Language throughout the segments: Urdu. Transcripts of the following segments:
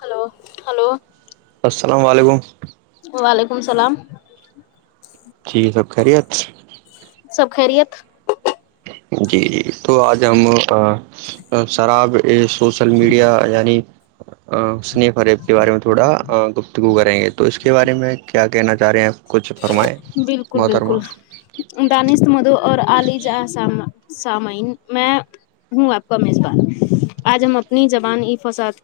ہلو ہلو السلام علیکم وعلیکم اللام جییک ہے سب خیری ات سب خیریت جی جی تو آج ہم شراب یہ سوشل میڈیا یعنی حنیف اریب کے بارے میں تھوڑا گفتگو کریں گے تو اس کے بارے میں کیا کہنا چاہ رہے ہیں کچھ فرمائیں موترماں دانست مدو اور علی ج سامن میں ہوں آپ کا میںزبات آج ہم اپنی زبان ای فساد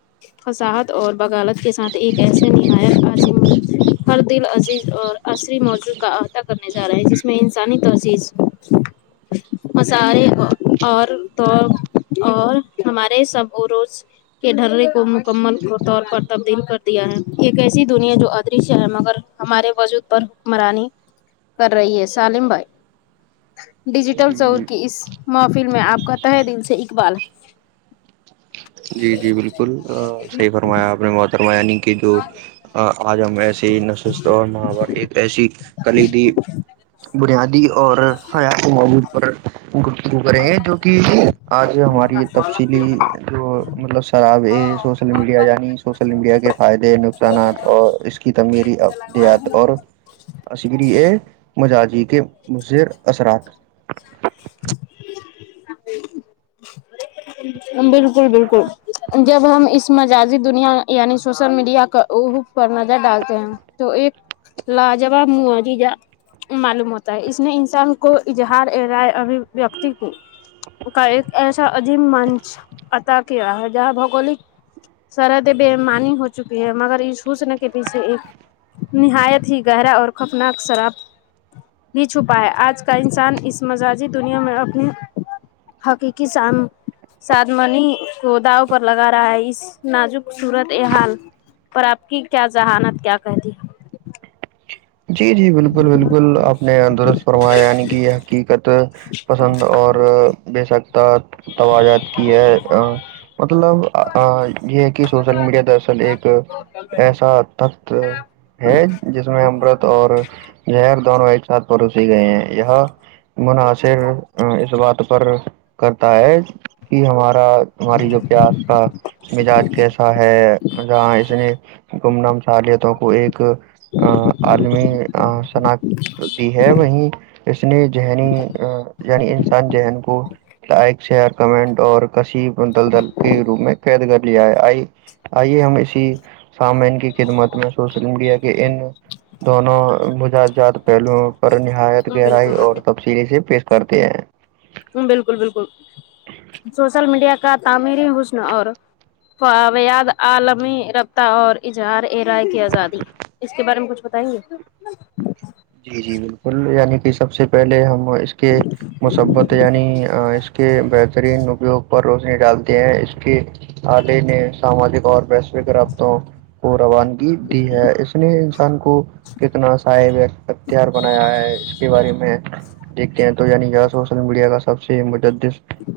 فصاحت اور بغالت کے ساتھ ایک ایسے نہایت عزم ہر دل عزیز اور عصری موجوع کا احاطہ کرنے جا رہے ہیں جس میں انسانی تذیز مسالے اور تو اور ہمارے سب روز کے ڈررے کو مکمل طور پر تبدیل کر دیا ہے ایک ایسی دنیا جو ادرش ہے مگر ہمارے وجود پر حکمرانی کر رہی ہے سالم بھائی ڈیجیٹل جی چور جی کی اس محفل میں آپ کا تہ دل سے اقبال جی جی بالکل صحیح فرمایا آپ نے بہت فرماانی کی تو آج ہم ایسے ہی نشست اور ماںور ایک ایسی کلیدی بنیادی اور حیاتی معود پر گ ڈب رہے ہیں جو کہ آج ہماری تفصیلی جو مطلب شرابے سوشل میڈیا یعنی سوشل میڈیا کے فائدے نقصانات اور اس کی تمیری اب ج ج عشری ہے مجاجی کے مضر اثرات [inaudible] بالکل بالکل جب ہم اس مجازی دنیا یعنی سوشل میڈیا کا او پر نظر ڈالتے ہیں تو ایک لا جباب مج جا معلوم ہوتا اس نے انسان کو اظہار رائے ابوتی کا ایک ایسا عجیب منچ پتا کیا ہے جہاں بوگولک سرحد بےمانی ہو چکی ہے مگر اس حصن کے پیچھے ایک نہایت ہی گہرا اور خفناک شراب بھی چھپا ہے آج کا انسان اس مزاجی دنیا میں اپنی حقیقی سان ساد منی کو داو پر لگا رہا ہے اس نازک صورت حال پر آپ کی کیا ذہانت کیا کہتی جی جی بالکل بالکل آپ نے درست فرمایا یعنی کہ یہ حقیقت پسند اور بے سکتا توجات کی ہے مطلب یہ ہے کہ سوشل میڈیا در اصل ایک ایسا تخت ہے جس میں امرت اور ہر دونوں ایک ساتھ پروسی گئے ہیں یہ مناصر اس بات پر کرتا ہے کہ ہمارا ہماری جو پیاس کا مزاج کیسا ہے جہاں اس نے گمنام صالتوں کو ایک عالمی شناخت دی ہے وہیں اس نے ذہنی یعنی انسان ذہن کو لائک شیئر کمنٹ اور کش دل دل کے روپ میں قید کر لیا ہے آئی آئیے ہم اسی سامین کی خدمت میں سوشل میڈیا کے ان دونوں مجا جات پہلوؤں پر نہایت بالکل گہرائی اور بالکل تفصیلی سے پیش کرتے ہیں بالکل بالکل سوشل میڈیا کا تعمیری حسن اور فویاد عالمی اور اظہارے رائے کی آزادی اس کے بارے میں کچھ بتائیں گے جی جی بالکل یعنی کہ سب سے پہلے ہم اس کے مثبت یعنی اس کے بہترین اپیوگ پر روشنی ڈالتے ہیں اس کے آلے نے ساماجک اور ویشوک رابطوں کو روانگی دی ہے اس نے انسان کو کتنا سا ہتار بنایا ہے اس کے بارے میں دیکھتے ہیں تو یعنی سوشل میڈیا کا سب سے مج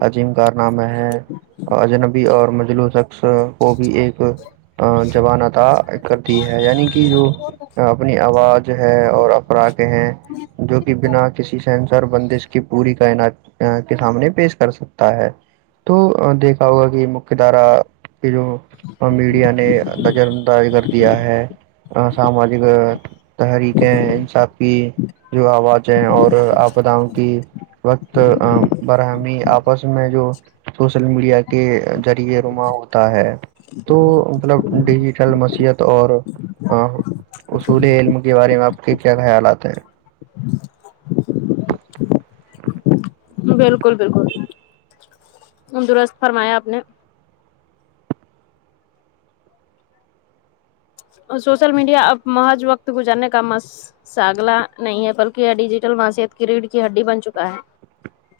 عظیم کارنامہ ہے اجنبی اور مجلوس وہ بھی ایک جوان آتا کرتی ہے یعنی کہ جو اپنی آواز ہے اور افرق ہیں جو کہ بنا کسی سنسار بندش کی پوری کائنات کے سامنے پیش کر سکتا ہے تو دیکھا ہوگا کہ مکھی دارا جو میڈیا نے نجر انداز کر دیا ہے سماجات تحریکیں انصاف کی جو آواز ہے اور آپ بتاؤں کہ وقت فرہمی آپس میں جو سوشل میڈیا کے ذریعے رما ہوتا ہے تو مطلب ڈیجیٹل مصحت اور اصول علم کے بارے میں آپ کے کیا خیالات ہیں بالکل بالکل بالکل درست فرمایا آپ نے سوشل میڈیا اب محض وقت گزارنے کا مس ساگلا نہیں ہے بلکہ یہ ڈیجیٹل ماسیت کی ریڑھ کی ہڈی بن چکا ہے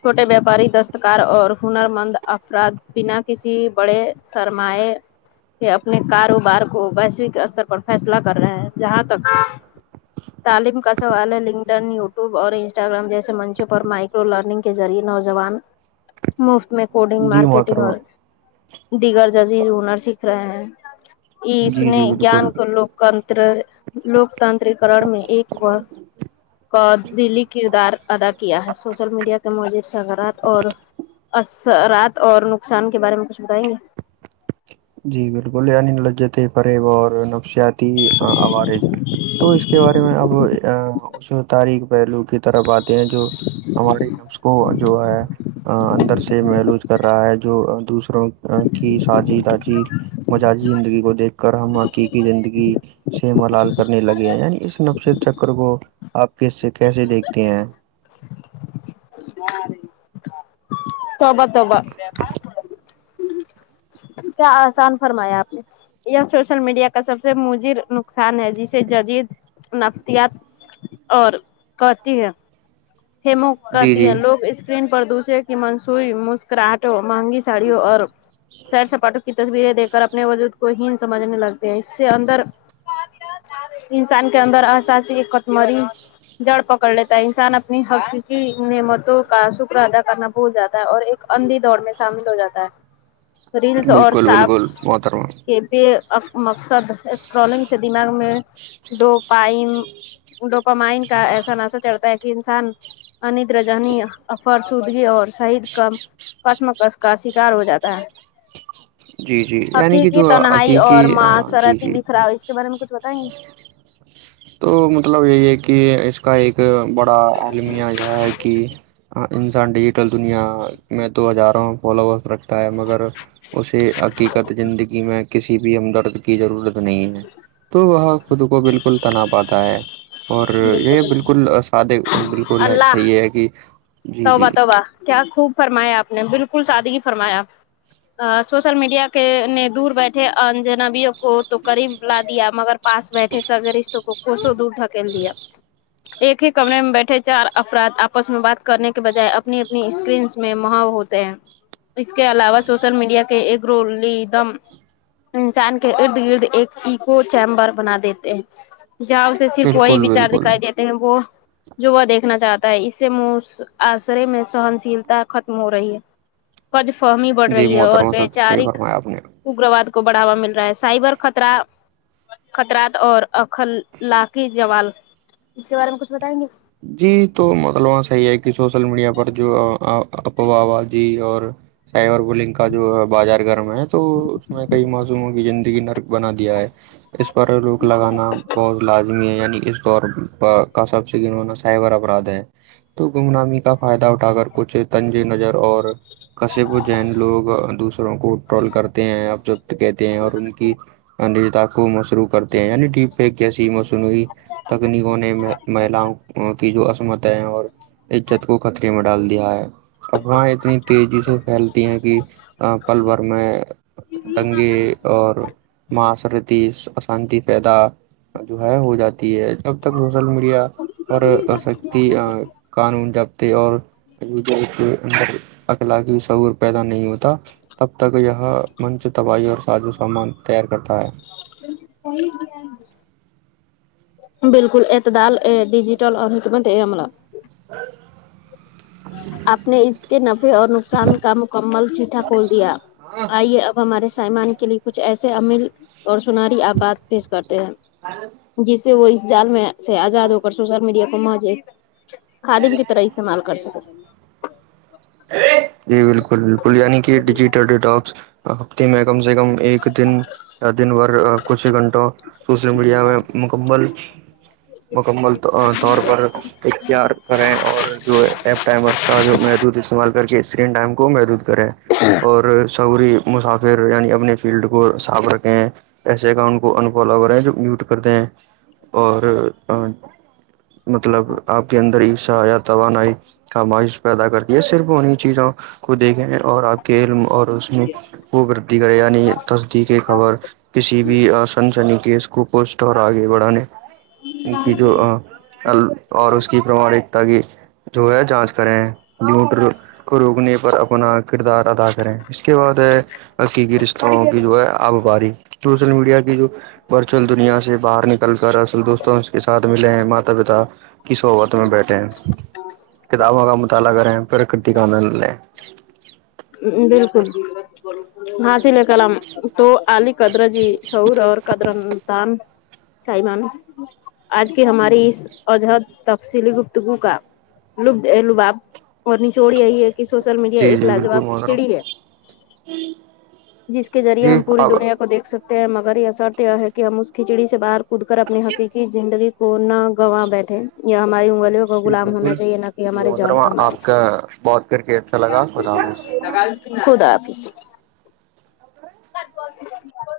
چھوٹے ویاپاری دستکار اور ہنر مند افراد بنا کسی بڑے سرمائے کے اپنے کاروبار کو ویشوک اسر پر فیصلہ کر رہے ہیں جہاں تک تعلیم کا سوال ہے لنک ڈن یوٹیوب اور انسٹاگررام جیسے منچوں پر مائک لرنگ کے ذریعے نوجوان مفت میں کوڈنگ جی مارکیٹنگ محترمہ اور دیگر جزیر ہنر سیکھ رہے ہیں اس جی نے جی بالکل گیان کو لوکتنتر لوکتانتکن میں ایک وہ قدلی کردار ادا کیا ہے سوشل میڈیا کے مج سغرات اور اسرات اور نقصان کے بارے میں کچھ بتائیں گے جی بالکل لجت فریب اور نفسیات ت آوارج تو اس کے بارے میں اب اس میں تاریخ پہلو کی طرف بات ہیں جو ہمارے نفس کو جو ہے اندر سے محلوج کر رہا ہے جو دوسروں کی سجی داجی مزاجی زندگی کو دیکھ کر ہم حقیقی زندگی سے ملال کرنے لگے ہیں یعنی اس نفش چکر کو آپ کس سے کیسے دیکھتے ہیں توبا توبا کیا آسان فرمایا آپ نے یہ سوشل میڈیا کا سب سے مجر نقصان ہے جسے جدید نفسیات اور کہتی ہے ہیمو جی کہتی جی ہیں لوگ اس اسکرین پر دوسرے کی منسوئیی مسکراہٹوں مہنگی ساڑیوں اور سیر سپاٹوں کی تصویریں دیک کر اپنے وجود کو ہیین سمجھنے لگتے ہیں اس سے اندر انسان کے اندر اساسی اٹ مری جڑ پکڑ لیتا ہے انسان اپنی حقیقی نعمتوں کا شکر ادا کرنا بھول جاتا ہے اور ایک اندھی دڑ میں شامل ہو جاتا ہے ریلس اور بالکل بالکل شارپس محترما کے بے مقصد اسکرولنگ سے دماغ میں ڈوپائم ڈوپامائن کا ایسا ناسا چڑتا ہے کہ انسان انت رجانی افر سودگی اور شہید کام کسم کس کا شکار ہو جاتا ہے جی جی یعنی کہ حقیقی جو تنہائی حقیقی اور ہاں، جی معاشرتی جی بکھراؤ اس کے بارے میں کچھ بتائیں گے تو مطلب یہی ہے کہ اس کا ایک بڑا عالمیہ یہ ہے کہ انسان ڈیجیٹل دنیا میں تو جا رہا ہوں فالوورس رکھ ہے مگر اسے حقیقت زندگی میں کیا کسی بھی ہمدرد کی ضرورت نہیں ہے تو وہ خود کو بالکل تنا پاتا ہے اور یہ بالکل سادے بالکل ہے اللہ صحیح ہے کہ جی جی توبہ توبہ کیا خوب فرمایا آپ نے بالکل سادی فرمایا سوشل میڈیا کے نے دور بیٹھے انجنبیوں کو تو قریب لا دیا مگر پاس بیٹھے س اگر رشتوں کو کوشو دور ڈھکن دیا ایک ہی کمرے میں بیٹھے چار افراد آپس میں بات کرنے کے بجائے اپنی اپنی اسکرینس میں ماو ہوتی اس کے علاوہ سوشل میڈیا کے ایک رول دم انسان کے ارد گرد ایک ایو چیمبر بنا دیتے ہیں جہ اسے کوئی بالکل بچار بالکل دکھائی دیتے ہیں وہ جو وہ دیکھنا چاہتا ہے اس سے م آسرے میں سہن شیلتا ختم ہو رہی ہے [inaudible] قج فہمی بڑھ جی رہی ہے اور محترما سب صحیح وچارک فرمایا آپ نے اگرواد کو بڑھاوا مل رہا ہے سائبر خطر خطرات اور اخ کی جوال اس کے بارے میں کچھ بتائیں گے جی تو مطلب وہاں صحیح ہے کہ سوشل میڈیا پر جو اپوا جی اور سیور بولنکا جو بازار گرم ہے تو اس میں کئی موسموں کی زندگی نرک بنا دیا ہے اس پر روک لگانا بہت لازمی ہے یعنی اس دور کا سب سےننا سائبر اپرادھ ہے تو گم نامی کا فائدہ اٹھ اٹا کر کچھ تنجی نظر اور کشپ و جین لوگ دوسروں کو رول کرتے ہیں ا جب کہتے ہیں اور ان کی ان کو مصروع کرتے ہیں یعنی ٹی کیسی مصنوعی تکنیکوں نے کی جو عصمت ہے اور عجت کو خطرے میں ڈال دیا ہے افراہیں اتنی تیزی سے پھیلتی ہیں کہ پل بھر میں دنگے اور ماسرتی شانتی پیدا جو ہے ہو جاتی ہے جب تک سوشل میڈیا اور سکتی قانون جبتے اور کے اندر اخلاقی سعور پیدا نہیں ہوتا تب تک یہ منچ تباہی اور سازو سامان تیار کرتا ہے وہی نہیں بالکل اعتدال ڈیجیٹل اور حکمت ہے عملہب ااں آپ نے اس کے نفے اور نقصان کا مکمل چیٹھا کھول دیا آئیے اب ہمارے سائمان کے لیے کچھ ایسے امل اور سنری آباد پیش کرتے ہیں ہ جس سے وہ اس جال میں سے آزاد ہو کر سوشل میڈیا کو مجے خادم کی طرح استعمال کر سکوں جی بالکل بالکل یعنی کہ ڈیجیٹل ڈیٹاکس ہفتے میں کم سے کم ایک دن یا دن بھر کچھ ہی گھنٹوں سوشل میڈیا میں مکمل مکمل طور پر اختیار کریں اور جو ای ٹائمر کا جو محدود استعمال کر کے اسکرین ٹائم کو محدود کرے اور سعوری مسافر یعنی اپنے فیلڈ صاف رکھیں ہیں ایسے کا ان کو انفالو کریں جو میوٹ کرتے ہیں اور مطلب آپ کے اندر ہیشا توانائی خمائش پیدا کر صرف انہیں چیزوں کو دیکھے اور آپ کے علم اور اس میں وہ وردتی کرے یعنی تصدیق یہ خبر کسی بھی آ سن سنی کیس کو پوسٹ اور آگے بڑھانے کی جو اور اس کی پراماانکتا کی جو ہے جانچ کریں نٹر کو روکنے پر اپنا کردار ادا کریں اس کے بعد ہے حقیقی رشتہوں کی جو ہے آبباری سوشل میڈیا کی جو ورچوئل دنیا سے باہر نکل کل کر اصل دوستوں اس کے ساتھ ملے ہیں ماتا پتا ک صوت میں بیٹھیں ہیں کتابوں کا مطالعہ کریں پرکرت کا آ نند لیں بالکل ہاسی نے کللم تو عال قدر جی سور اور قدرن تان سمان آج کی ہماری اس عجہد تفصیلی گفتگو کا لب لباب اور نچوڑ یہی ہے کہ سوشل میڈیا ایک لاجواب کھچڑی ہے ہوں جس کےذریعے ہم پور دنیا کو دیک سک ہیں ہیں مگر یہ شرط یہ ہے کہ ہم اس کھچڑی سے باہر کود کر اپنی حقیقی زندگی کو نہ گنواں بیٹھے یہیا ہماریے جی ہونا بالکل چاہیے نہ کہ جی ہمارے جان محترمہ کم آپ کا بات کر کے اچھا لگا خدا حافظ خدا حافظ گ ب